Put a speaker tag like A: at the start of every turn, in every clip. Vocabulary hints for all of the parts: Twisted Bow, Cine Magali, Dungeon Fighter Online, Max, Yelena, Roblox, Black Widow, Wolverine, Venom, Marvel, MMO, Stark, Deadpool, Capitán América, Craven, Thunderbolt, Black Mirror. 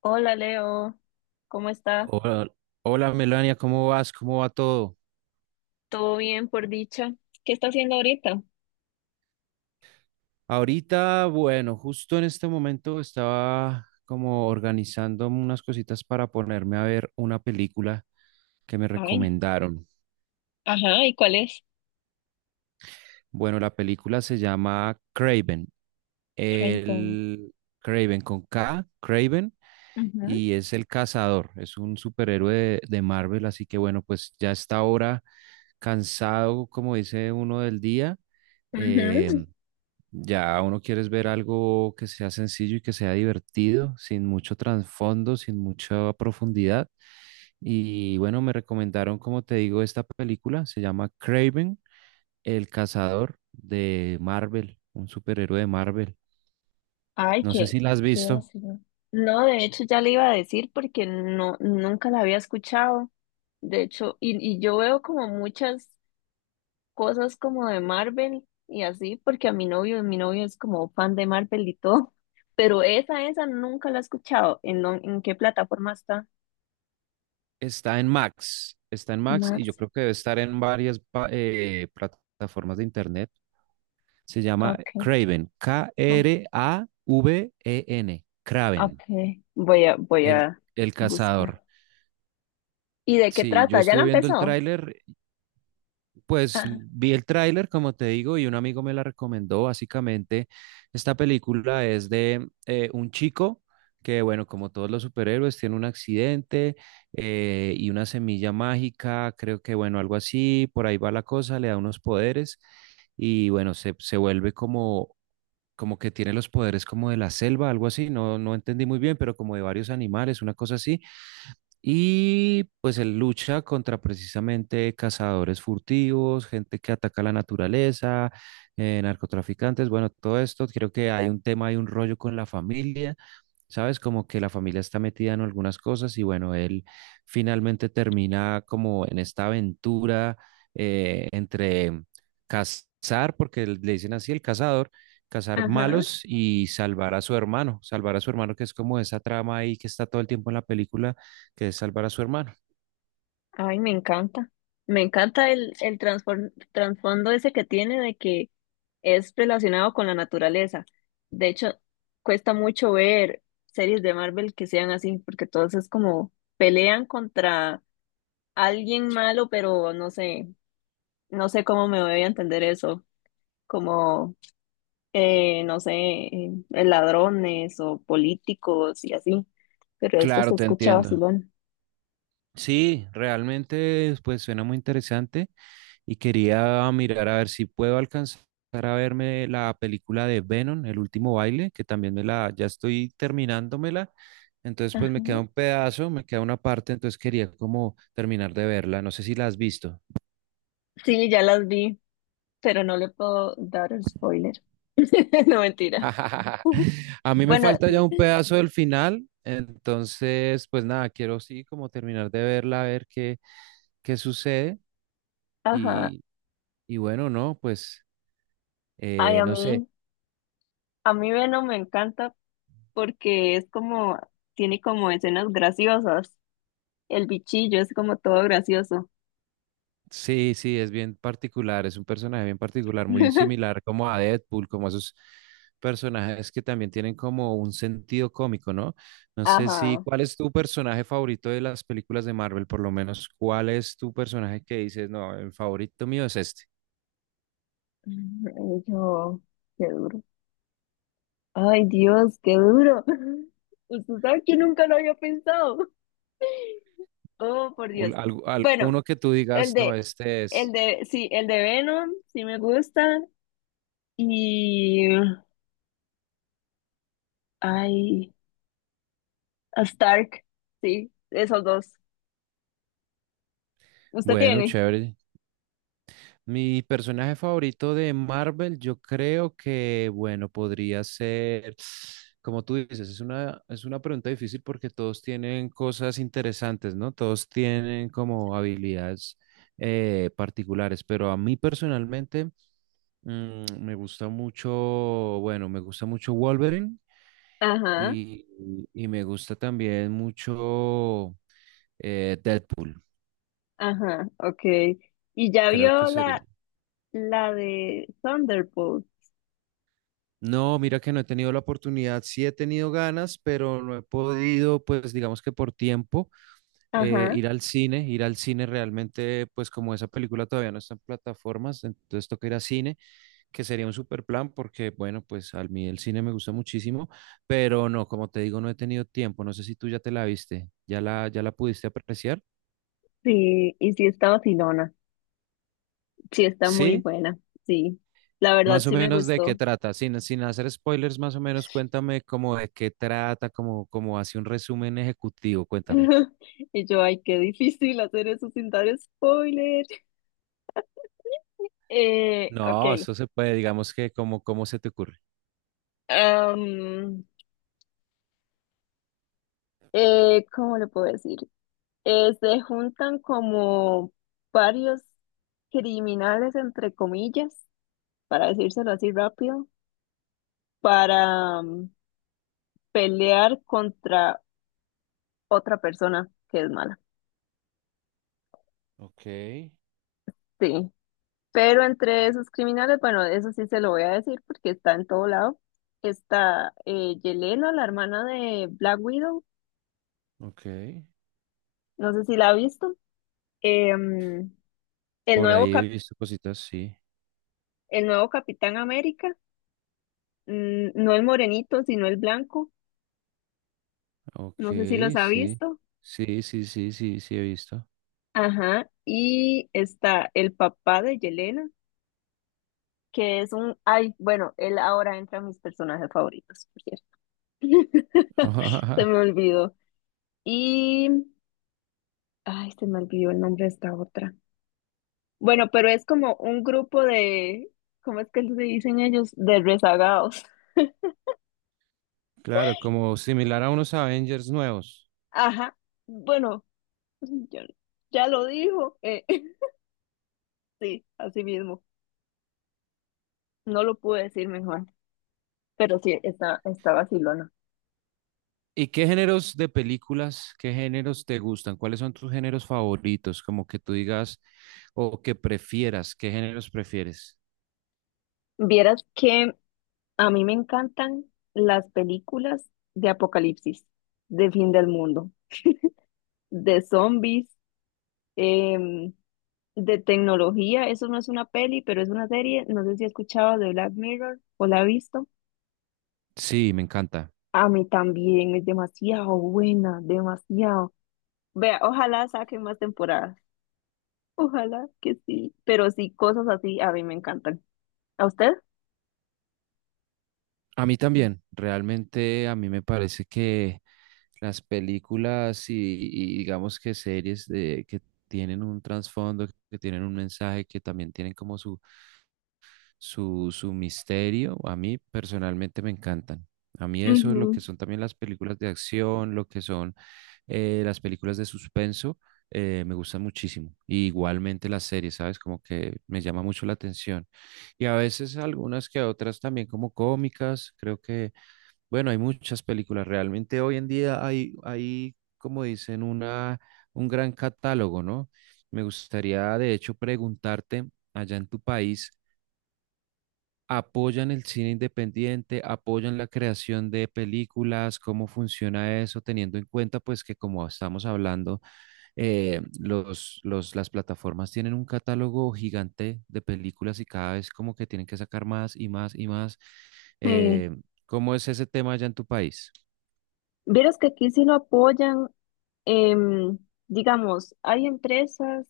A: Hola Leo, ¿cómo está?
B: Hola, hola Melania, ¿cómo vas? ¿Cómo va todo?
A: ¿Todo bien por dicha? ¿Qué está haciendo ahorita?
B: Ahorita, bueno, justo en este momento estaba como organizando unas cositas para ponerme a ver una película que me
A: Ay,
B: recomendaron.
A: ajá, ¿y cuál es?
B: Bueno, la película se llama Craven,
A: Craven.
B: el Craven con K, Craven,
A: Ujú,
B: y es el cazador, es un superhéroe de Marvel, así que bueno, pues ya está ahora cansado, como dice uno del día.
A: ujú.
B: em, Ya uno quiere es ver algo que sea sencillo y que sea divertido, sin mucho trasfondo, sin mucha profundidad. Y bueno, me recomendaron, como te digo, esta película. Se llama Craven, el cazador de Marvel, un superhéroe de Marvel.
A: Ay,
B: No sé
A: qué,
B: si la has
A: qué
B: visto.
A: ácido. No, de hecho ya le iba a decir porque no, nunca la había escuchado. De hecho, y yo veo como muchas cosas como de Marvel y así, porque a mi novio es como fan de Marvel y todo, pero esa nunca la he escuchado. ¿En qué plataforma está?
B: Está en Max y yo
A: Max,
B: creo que debe estar en varias plataformas de internet. Se llama
A: ok.
B: Craven, Kraven,
A: Ah,
B: Craven,
A: okay, voy
B: el,
A: a
B: el
A: buscar.
B: cazador.
A: ¿Y de qué
B: Sí, yo
A: trata? ¿Ya la
B: estuve viendo el
A: empezó?
B: tráiler, pues
A: Ah,
B: vi el tráiler, como te digo, y un amigo me la recomendó. Básicamente, esta película es de un chico que, bueno, como todos los superhéroes, tiene un accidente y una semilla mágica, creo que, bueno, algo así, por ahí va la cosa, le da unos poderes y, bueno, se vuelve como, como que tiene los poderes como de la selva, algo así, no, no entendí muy bien, pero como de varios animales, una cosa así y pues él lucha contra precisamente cazadores furtivos, gente que ataca la naturaleza, narcotraficantes, bueno, todo esto. Creo que hay un tema, hay un rollo con la familia. ¿Sabes? Como que la familia está metida en algunas cosas y bueno, él finalmente termina como en esta aventura entre cazar, porque él- le dicen así, el cazador, cazar
A: ajá.
B: malos y salvar a su hermano, salvar a su hermano, que es como esa trama ahí que está todo el tiempo en la película, que es salvar a su hermano.
A: Ay, me encanta. Me encanta el trasfondo ese que tiene de que es relacionado con la naturaleza. De hecho, cuesta mucho ver series de Marvel que sean así, porque todos es como pelean contra alguien malo, pero no sé, no sé cómo me voy a entender eso. Como no sé, ladrones o políticos y así. Pero esto
B: Claro,
A: se
B: te
A: escucha
B: entiendo.
A: vacilón.
B: Sí, realmente pues suena muy interesante y quería mirar a ver si puedo alcanzar a verme la película de Venom, El último baile, que también me la ya estoy terminándomela. Entonces pues
A: Ajá.
B: me queda un pedazo, me queda una parte, entonces quería como terminar de verla. No sé si la has visto.
A: Sí, ya las vi, pero no le puedo dar el spoiler. No, mentira.
B: A mí me
A: Bueno,
B: falta ya un pedazo del final, entonces pues nada, quiero sí como terminar de verla, a ver qué sucede
A: ajá.
B: y bueno, no, pues
A: Ay, a
B: no sé.
A: mí, a mí Venom me encanta porque es como, tiene como escenas graciosas. El bichillo es como todo gracioso.
B: Sí, sí, es bien particular, es un personaje bien particular, muy similar como a Deadpool, como a esos personajes que también tienen como un sentido cómico, ¿no? No sé si,
A: Ajá.
B: ¿cuál es tu personaje favorito de las películas de Marvel? Por lo menos, ¿cuál es tu personaje que dices, no, el favorito mío es este?
A: Ay, yo, qué duro. Ay, Dios, qué duro. Usted sabe que nunca lo había pensado. Oh, por Dios. Bueno,
B: Uno que tú
A: el
B: digas, no,
A: de,
B: este
A: el
B: es
A: de, sí, el de Venom, sí me gusta. Y, ay, a Stark, sí, esos dos. ¿Usted
B: bueno,
A: tiene?
B: chévere. Mi personaje favorito de Marvel, yo creo que, bueno, podría ser, como tú dices, es una pregunta difícil porque todos tienen cosas interesantes, ¿no? Todos tienen como habilidades particulares, pero a mí personalmente me gusta mucho, bueno, me gusta mucho Wolverine
A: Ajá,
B: y, y me gusta también mucho Deadpool,
A: ajá, ok. ¿Y ya
B: creo que
A: vio
B: sería.
A: la de Thunderbolt?
B: No, mira que no he tenido la oportunidad, sí he tenido ganas, pero no he podido, pues digamos que por tiempo,
A: Ajá,
B: ir al cine realmente, pues como esa película todavía no está en plataformas, entonces toca ir a cine, que sería un super plan, porque bueno, pues a mí el cine me gusta muchísimo, pero no, como te digo, no he tenido tiempo, no sé si tú ya te la viste, ya la, ya la pudiste apreciar,
A: sí, y sí está vacilona. Sí está muy
B: ¿sí?
A: buena, sí. La verdad
B: Más o
A: sí me
B: menos de qué
A: gustó.
B: trata, sin, sin hacer spoilers, más o menos cuéntame como de qué trata, como, como hace un resumen ejecutivo, cuéntame.
A: Y yo, ay, qué difícil hacer eso sin dar spoiler.
B: No,
A: Ok.
B: eso se puede, digamos que como, ¿cómo se te ocurre?
A: Am, ¿Cómo le puedo decir? Se juntan como varios criminales, entre comillas, para decírselo así rápido, para pelear contra otra persona que es mala.
B: Ok,
A: Sí. Pero entre esos criminales, bueno, eso sí se lo voy a decir porque está en todo lado. Está Yelena, la hermana de Black Widow,
B: ok.
A: no sé si la ha visto. Em, el
B: Por
A: nuevo
B: ahí he
A: cap-
B: visto cositas, sí.
A: el nuevo Capitán América, mm, no el morenito, sino el blanco,
B: Ok,
A: no sé si los ha
B: sí.
A: visto.
B: Sí, sí, sí, sí, sí he visto.
A: Ajá, y está el papá de Yelena, que es un, ay, bueno, él ahora entra a mis personajes favoritos, por cierto. Se me olvidó. Y, ay, se me olvidó el nombre de esta otra. Bueno, pero es como un grupo de, ¿cómo es que se dicen ellos? De rezagados.
B: Claro, como similar a unos Avengers nuevos.
A: Ajá, bueno. Ya, ya lo dijo. Sí, así mismo. No lo pude decir mejor, pero sí, está vacilona.
B: ¿Y qué géneros de películas, qué géneros te gustan? ¿Cuáles son tus géneros favoritos? Como que tú digas o que prefieras, ¿qué géneros prefieres?
A: Vieras que a mí me encantan las películas de apocalipsis, de fin del mundo, de zombies, em, de tecnología. Eso no es una peli, pero es una serie. No sé si has escuchado de Black Mirror o la has visto.
B: Sí, me encanta.
A: A mí también es demasiado buena, demasiado. Vea, ojalá saquen más temporadas. Ojalá que sí, pero sí, cosas así a mí me encantan. ¿A usted?
B: A mí también, realmente a mí me parece que las películas y digamos que series de, que tienen un trasfondo, que tienen un mensaje, que también tienen como su, su misterio, a mí personalmente me encantan. A mí eso es lo
A: Ujú,
B: que son también las películas de acción, lo que son las películas de suspenso, me gustan muchísimo. Y igualmente las series, ¿sabes? Como que me llama mucho la atención. Y a veces algunas que otras también como cómicas, creo que... Bueno, hay muchas películas. Realmente hoy en día hay, como dicen, una, un gran catálogo, ¿no? Me gustaría, de hecho, preguntarte, allá en tu país, ¿apoyan el cine independiente? ¿Apoyan la creación de películas? ¿Cómo funciona eso? Teniendo en cuenta, pues, que como estamos hablando, las plataformas tienen un catálogo gigante de películas y cada vez como que tienen que sacar más y más y más.
A: sí.
B: Eh, ¿Cómo es ese tema allá en tu país?
A: Vieras que aquí sí lo apoyan, em, digamos, hay empresas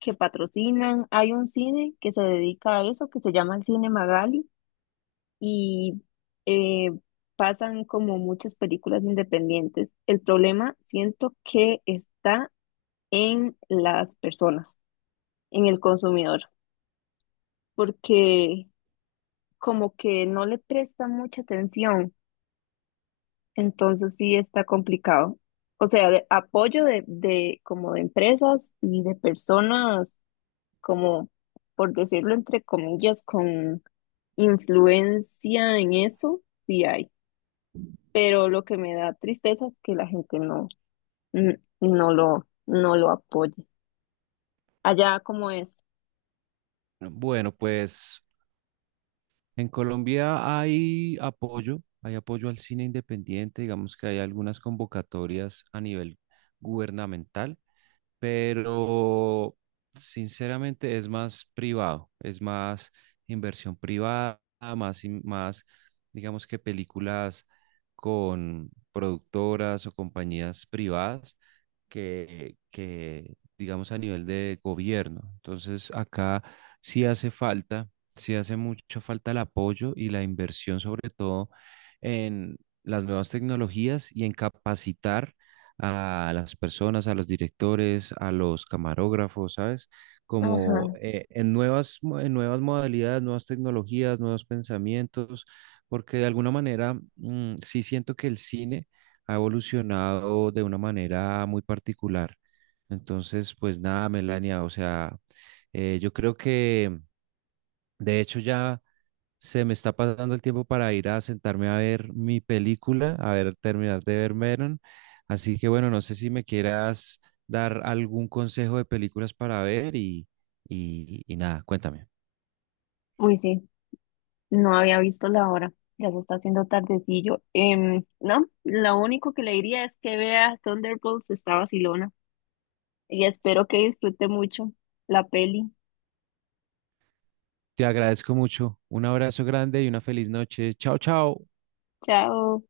A: que patrocinan, hay un cine que se dedica a eso, que se llama el Cine Magali, y eh, pasan como muchas películas independientes. El problema siento que está en las personas, en el consumidor, porque como que no le presta mucha atención. Entonces sí está complicado. O sea, de- apoyo de como de empresas y de personas como, por decirlo entre comillas, con influencia en eso, sí hay. Pero lo que me da tristeza es que la gente no, no lo apoye. Allá como es.
B: Bueno, pues en Colombia hay apoyo al cine independiente, digamos que hay algunas convocatorias a nivel gubernamental, pero sinceramente es más privado, es más inversión privada, más digamos que películas con productoras o compañías privadas que, digamos, a nivel de gobierno. Entonces, acá sí hace falta, sí hace mucha falta el apoyo y la inversión, sobre todo en las nuevas tecnologías y en capacitar a las personas, a los directores, a los camarógrafos, ¿sabes? Como
A: Ajá.
B: en nuevas modalidades, nuevas tecnologías, nuevos pensamientos, porque de alguna manera sí siento que el cine ha evolucionado de una manera muy particular. Entonces, pues nada, Melania, o sea, yo creo que de hecho ya se me está pasando el tiempo para ir a sentarme a ver mi película, a ver, terminar de ver Meron. Así que bueno, no sé si me quieras dar algún consejo de películas para ver y, y nada, cuéntame.
A: Uy, sí, no había visto la hora. Ya se está haciendo tardecillo. Em, no, lo único que le diría es que vea Thunderbolts, está vacilona, y espero que disfrute mucho la peli.
B: Te agradezco mucho. Un abrazo grande y una feliz noche. Chao, chao.
A: Chao.